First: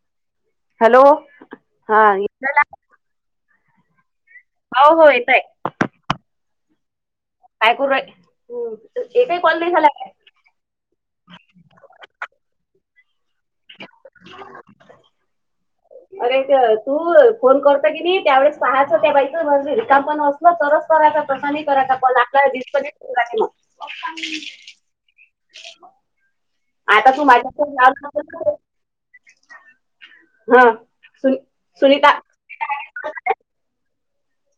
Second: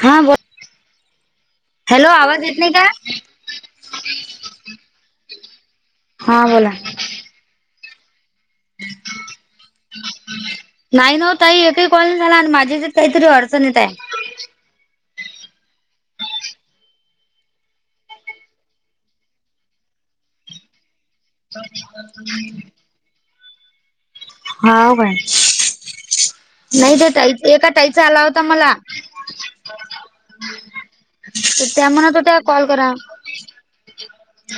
हा बोल हॅलो हा हॅलो आवाज येत नाही का हो हो येतय हा बोला काय करू तु एकही कॉलनी झाला नाही ना ओ ताई येकही कॉल नाही झाला आणि माझे काहीतरी अडचणी न हाय [inaudible] अरे तू फोन करत की नाही त्यावेेळेस पाहायचं त्या बाईक माझ रकाम पण असल तरच करायचं [unintelligible] आपल्याला [unintelligible] हा व काय नाही ते आता तू ताईच एका ताईचा आला होता माझ्या मला हा सु तर त्या म्हणत सुनीता हो त्या कॉल करा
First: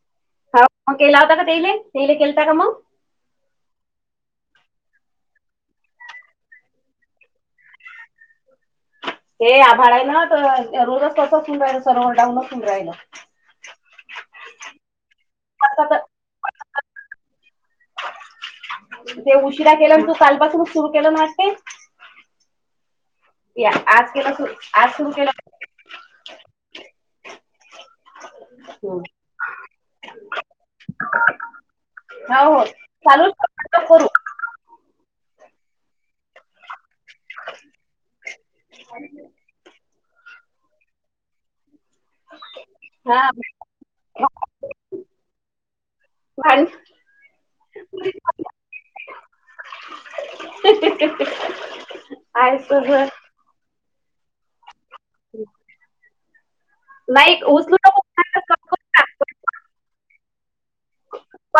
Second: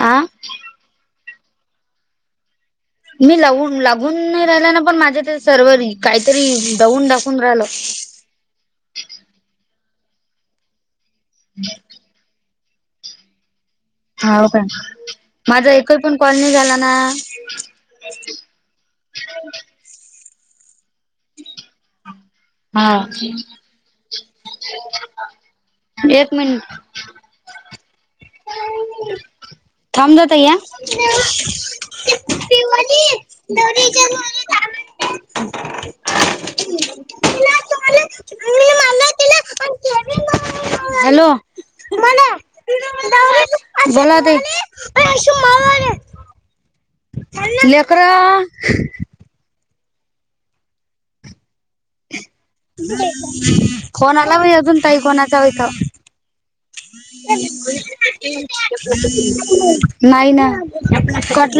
आ हा केला आवता का तेले तेले केलेता का मग मी लावून लागून नाय राहिला ना पण माझ्या ते सर्वर काहीतरी दवून दाखवून राहिलं. ते आभाळ आहे ना त रोजच तसंच सुन राहियल सडाऊनचून रायल. होवं काय माझा आता एकही पण तर कॉल नाय झाला ना ते उशिरा केला तू कालपासूनच सुरू केलं ना वाटते. हा. या आज केला सुरू आज सुरू केला. एक मिनट हो. थांब ग तया [unintelligible] [unintelligible] हो हो चालू करू हॅलो बोला हा ताई [unintelligible] लेकर [unintelligible] आहे सगळं फोन आला व्हय अजून कोणाचा इथं नाही उचलू नको पट [unintelligible] नाही ना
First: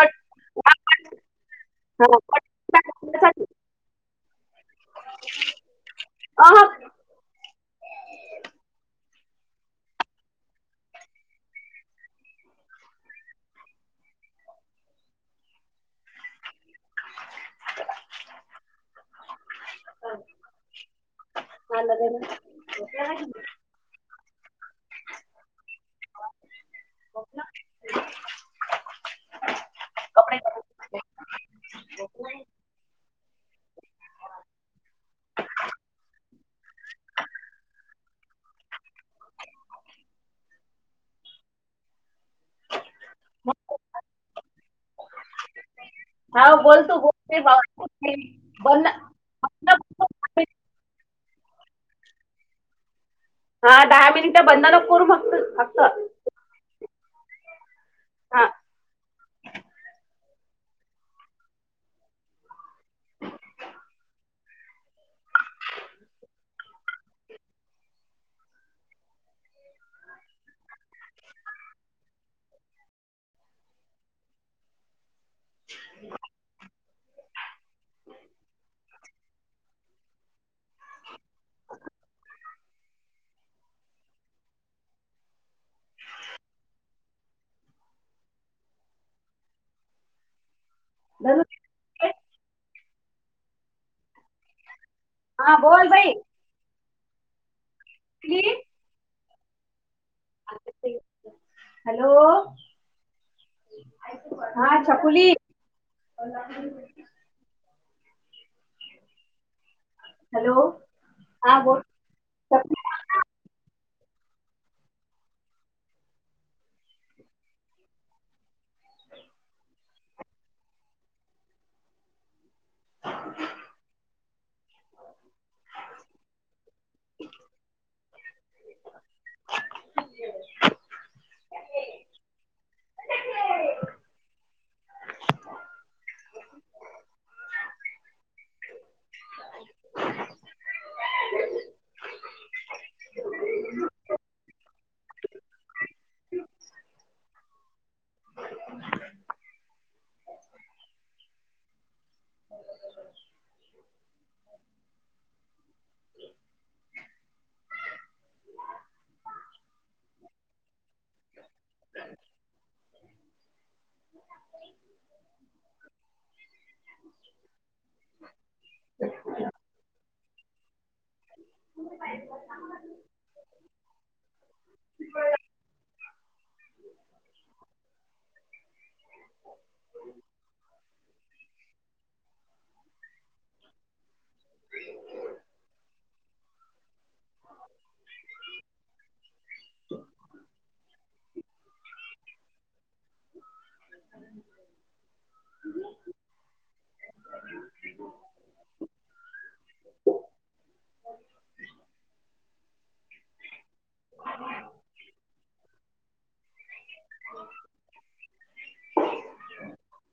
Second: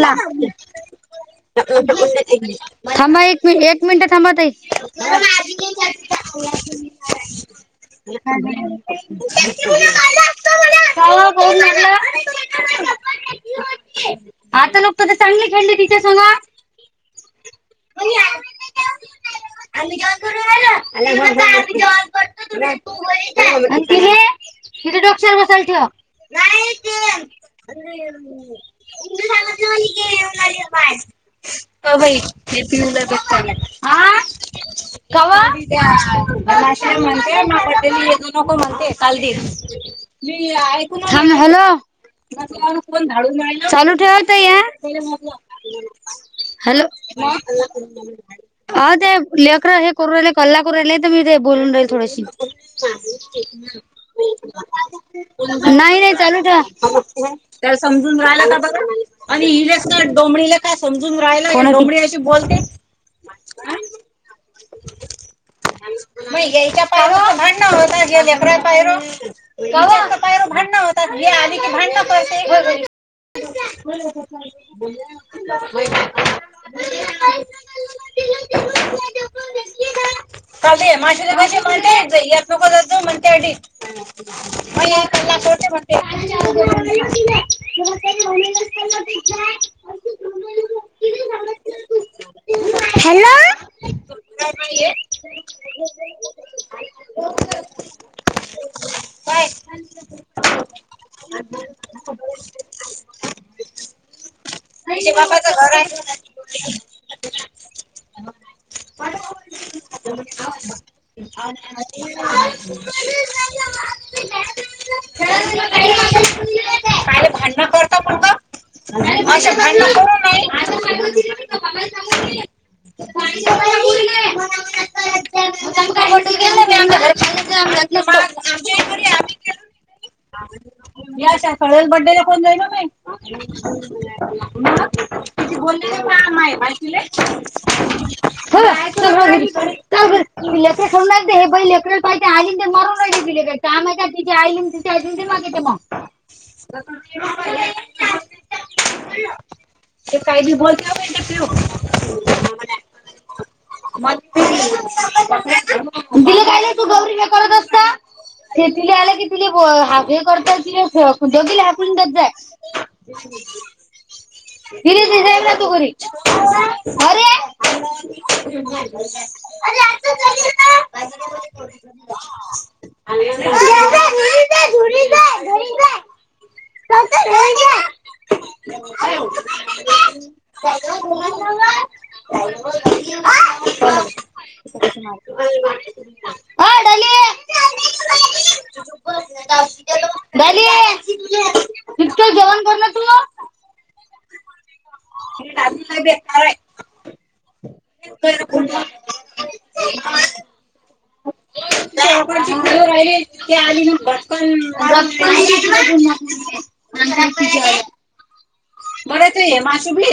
हा, पट [unintelligible] थांबा एक टाकण्यासाठी. मि एक मिनिट थांबा ताई अहं. [unintelligible] चा वं फोन लागला. आता नको तुझे चांगले खेळली तिच्या सोबत [unintelligible] आम्ही काय करू राहला आणि ते हे हित डोस्क्यावर बसायला ठेवा. कपडे [unintelligible] आ काव काशलामाया बडेला येऊ नको म्हणते काल दिन थांब ना हॅलो चालू ठेव ताई हं हा बोल तू बोल हो अ ते लेकर हे करू राहिले कल्ला करू राहिलेय तर मी ते बोलून राहील थोडेशी हा दहा मिनिटं बंद नको करू फक्त फक्त नाही नाही चालू ठेवा. त्याला समजून हा राहिला का बघा आणि हिलेस काय डोमणीला का समजून राहिला या डोबली ती बोलते म याच्या पाय वं त भांडणं या लेकरांना पाय वं कवा तुमच्या पायाव भांडणं होतात ही आली की भांडणं करते. [inaudible] काल ते माशाचे पैसे म्हणते य चुकून झालात म्हणते हंडी [inaudible] कल्ला करुदे म्हणते. [unintelligible] [unintelligible] नाय वं हॅलो हा बोल काय ह बाई हॅलो हा याच्या छकुली बापाच घर आहे का. [inaudible] [inaudible] [inaudible] [inaudible] हॅलो कायले हा बोल भांडण करता. पोरग आस भांडण करू नको. काय म्हणली माहितीय का मलाही चालत नाही भांडी धुवायला कोणी नाय आहे. [inaudible] याच्या [inaudible] बड्डेला कोण जाईल ग बाई ती बोलली. [inaudible] तुझं काम हे. माहीत तुले. [inaudible] लेकराला पाही. आलीन ते मारू राहिली ती [inaudible] काम आहे का तीजे आईले तीजे आयले दे मागेल ते म. [inaudible] ते काय बी बोल पियू बेटा पियू [inaudible] भक्ती. तिला काय नाही तू गौरी लई करत असत. अरे तिले आले की तिले हे करत तीले दोघीलाही हाकलून देत जाई. तिले [inaudible] हो तू घरी अरे. [inaudible] काय ग दोघांना व. [inaudible] [inaudible] अय डोली [inaudible] [inaudible] गाली [inaudible] डिचके जेवण कर ना तु [inaudible] ही डाली लय बेकार हाय. हीच त हिला फुल लावते. [inaudible] राहीली ते आली ना [inaudible] बर तू हे मासे बी.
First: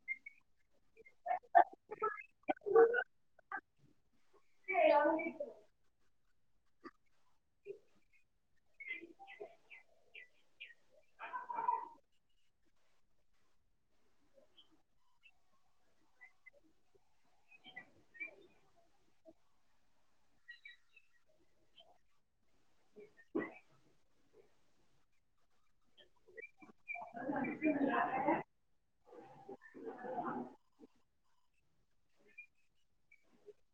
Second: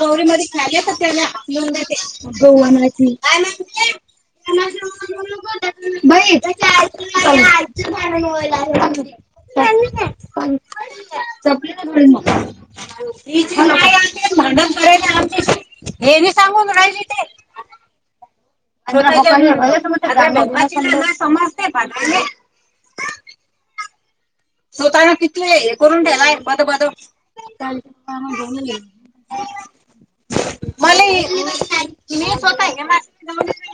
गौरी मध्ये खेळाले तर त्याना हाकलून देते अग [inaudible] धरून नेतील. बई [inaudible] [inaudible] पण चपलीने भोडिन मग [inaudible] ये मी सांगून राहीली ते [inaudible] समजतंय पण मले. [inaudible] स्वतःन तिथले हे करून ठेवलाय बध बध काल काय म्हणलासा म्हणले. मले [inaudible] [inaudible]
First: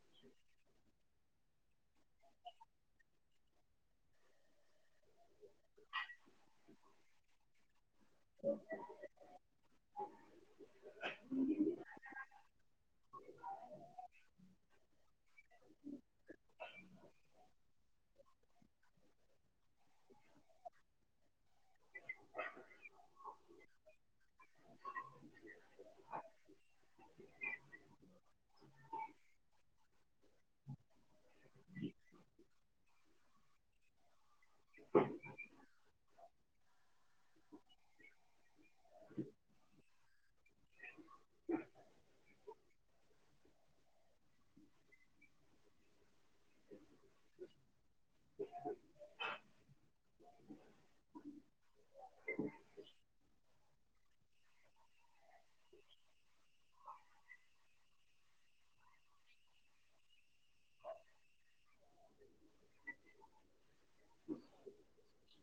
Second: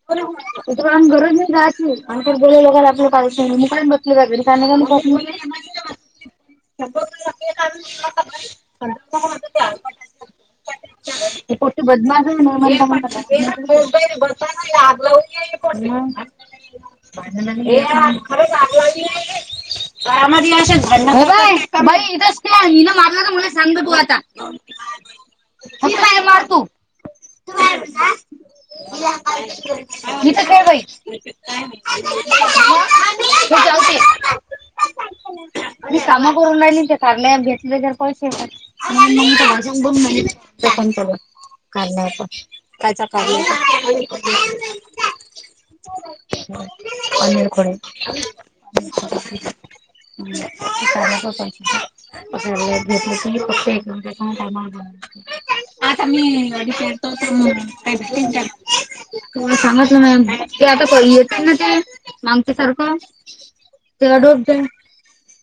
हो म घर राहो आणि बोलं आपलं का मण बसली [inaudible] बदमास म लागलाव पण खरग आरामश भंड बाय बाई इथंच हिनं मारलं तर मला सांगत तू आता काय मारतू [unintelligible] इथ ठेव बाई. का हे चालते. तु काय काम केलं मी काम करून राहिले ते कार्या ॲप घेतलय त्यात पैसे. ठीक आहे [inaudible] फोन चालू आहे कर नाहीय पण त्याचा कार [unintelligible] अनरकडे घेत फ. हा त अडी फेरतो. ला सांगतलं मॅम ते आता येत ना ते. मागतीसारखं तेव्हा डोब द्या.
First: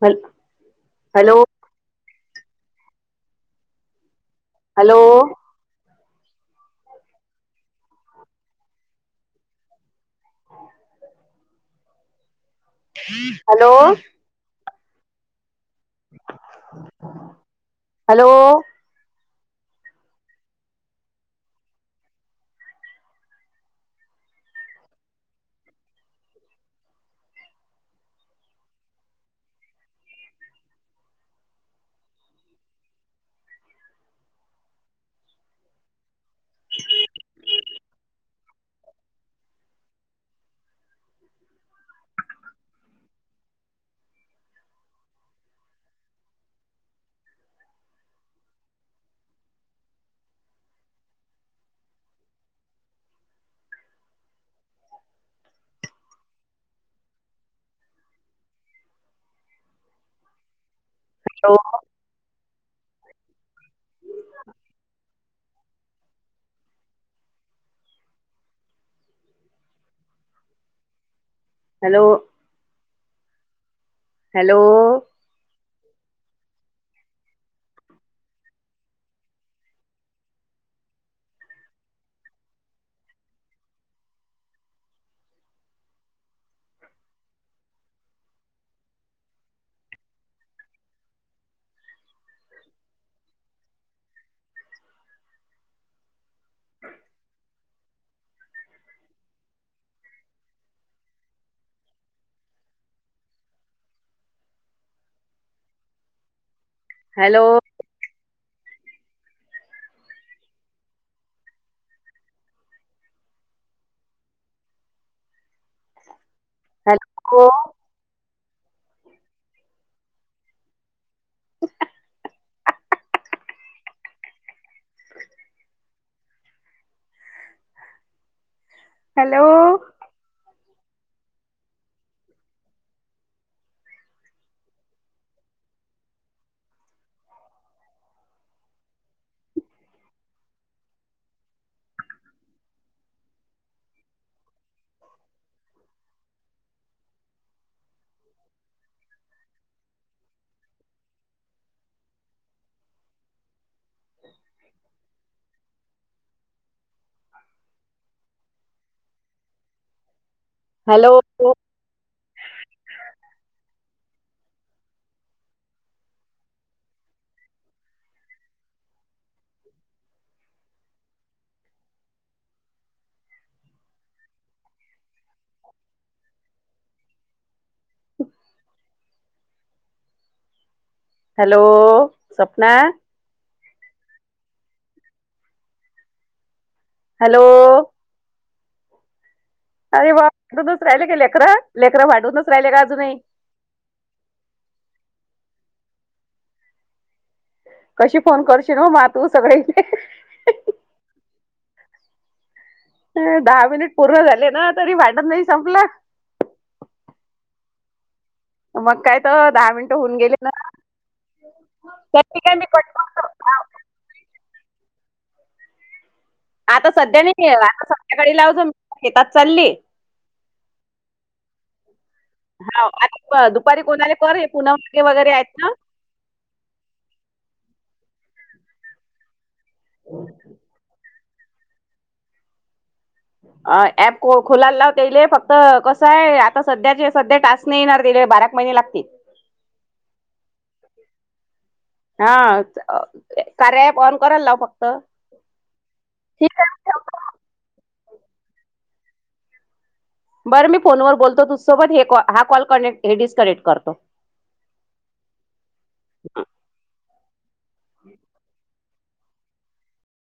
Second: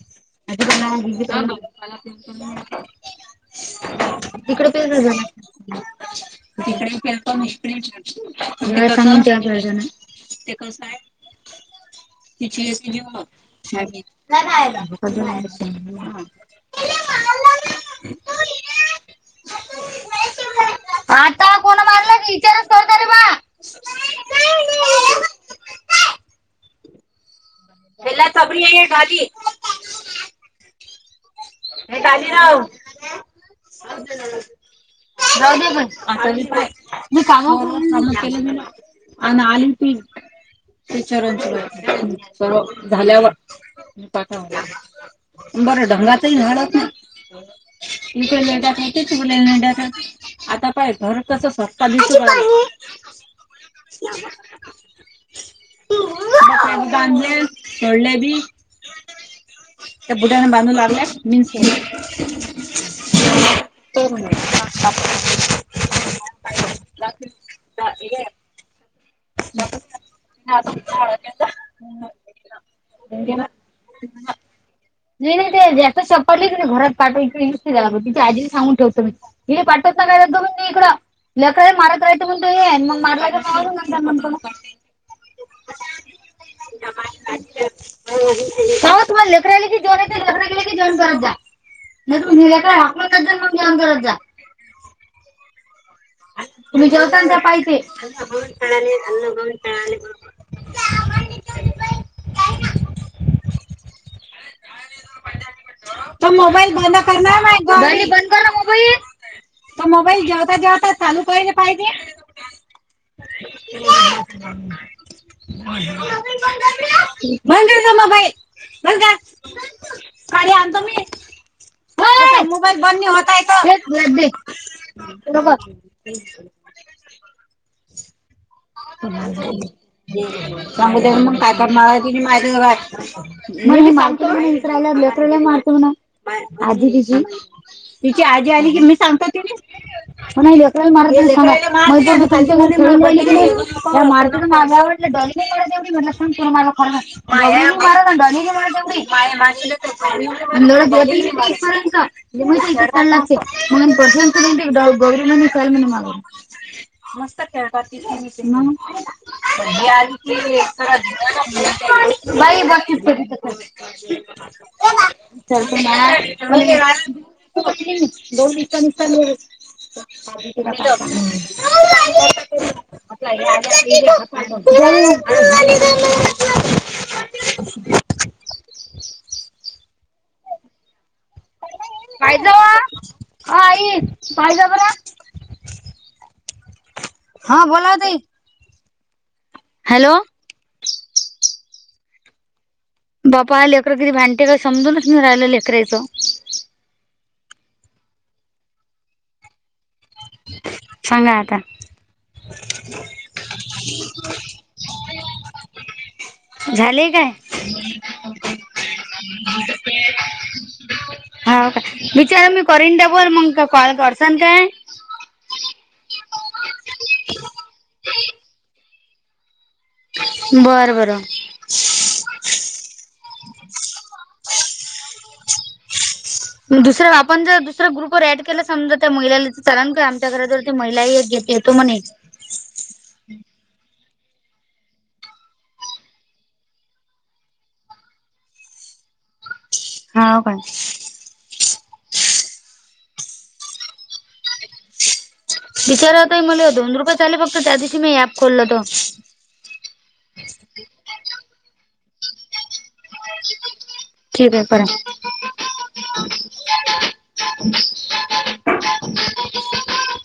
हॅल अ. इकड हॅलो प हॅलो जाणार. तिकडे प आता निष्क्रि. र्जन ते कस आहे तिची. हॅलो लाून. हॅलो! आता कोणा मारला इथ. पला सबळी आे घरी. हे कालीराव [unintelligible] जाऊ दे पण आता म मी काम कर काम केलं. अ नाल ती. टीचारांची माहि स झाल्यावर म पाका. बरं ढंगाचही झााडत ना. तुक जडा खायते तूलाड ख. आता पाय घर कस स्पत दिसू. बांधले वडले बी. त्या बुढ्याने बांधू लागल्या [unintelligible] म त. Hello [unintelligible] hello. नाही नाही ते जास्त चपडले की नाही घरात पाठव नुसती झाला तथे आजी सांगून ठेवतो मी. हे पाठ्ट स कायं पण इकं लकरड मारतयं पण त मग मारय. [unintelligible] स तुमला ललेकराख जोनेत लकराले जोन कररा जा. नाही तू नल्याकडे हाकलतच जा मग मी अंतरत जा. तुम्ही जेता तर पाहिजे हल्नेळाले अल्भनेळाले. का. तर मोबाईल बंद. बंद हॅलो कर मोबाईल तर मोबाईल जेवताेव. चालू पाहिजे,. हॅलो भ जामा भाई [inaudible] बस का काली आणतो मी ह मोबाईल बंद होताय हे बरोर हॅलो सांगू त्या मग काय करणार तुझी माहिती बघ म मत इसला लकले मारतव ना आजी बिचीी- [inaudible] तिची आजी आली की मी सांगत ति म्हकरा मार माझ माझ्यावडड पत तेवढी म्हटलं पण पण माला खराब माय मराो बो [inaudible] काला म प्रश गौरी मनी कल मन म मस्त काात दियाली हॅलो बाई बाकीच [inaudible] दोन मि ल. [inaudible] [inaudible] हॅलो, स्वप्ना पाहिजवा हई पाहिज ब ना हॅलो [inaudible] हा बोला ओ ताई अरे हॅलो वाडूनच राहिले का लेकररा लेकं भाडूनच राहिले का अजूनही बापा करं किती भांडतेे काय समजूनच मी राहिलं लेकराचं कशी फोन करशील म मा तू सगळे हगायता [inaudible] दहा मिनिट पूर्ण झाले ना तरी वाटत नाही संपला. झालेय काय. ह मग काय, दहा मिनिटं होऊन गेले हो का नाठीक मी प सां काय आता सध्या नाही आता सध्याकाळी लाव जा शेतात चालली, बरं बरं ह आता दुपारी कोणा आले कर हे पुनमागे वगैरे आहेत ना दुसर्या आपण जर दुसऱ्या ग्रुपवर ऍड केला समजा त्या महिलाला कारण का आमच्या घर जर ते महिलाही एक घेतेेतो म्हणे अ ऍप खोलाला लावतेले फक्त कसं आहे आता सध्याचे सध्या टास् नाही येणार दि बाराक महिने लागतील. हा हो काण हा कार्य ऍप ऑन करायला लाव फक्त वििचारा होता ठीक आहे मला मी दोन रुपये ठेवतो. चाले फक्त त्या दिवशी मी ऍप खोलल होत, बरं मी फोनवर बोलतो तुझसोबत हे हा कॉल कनेक्ट हे डिस्कनेक्ट करतो ठीक आहे करा, हो,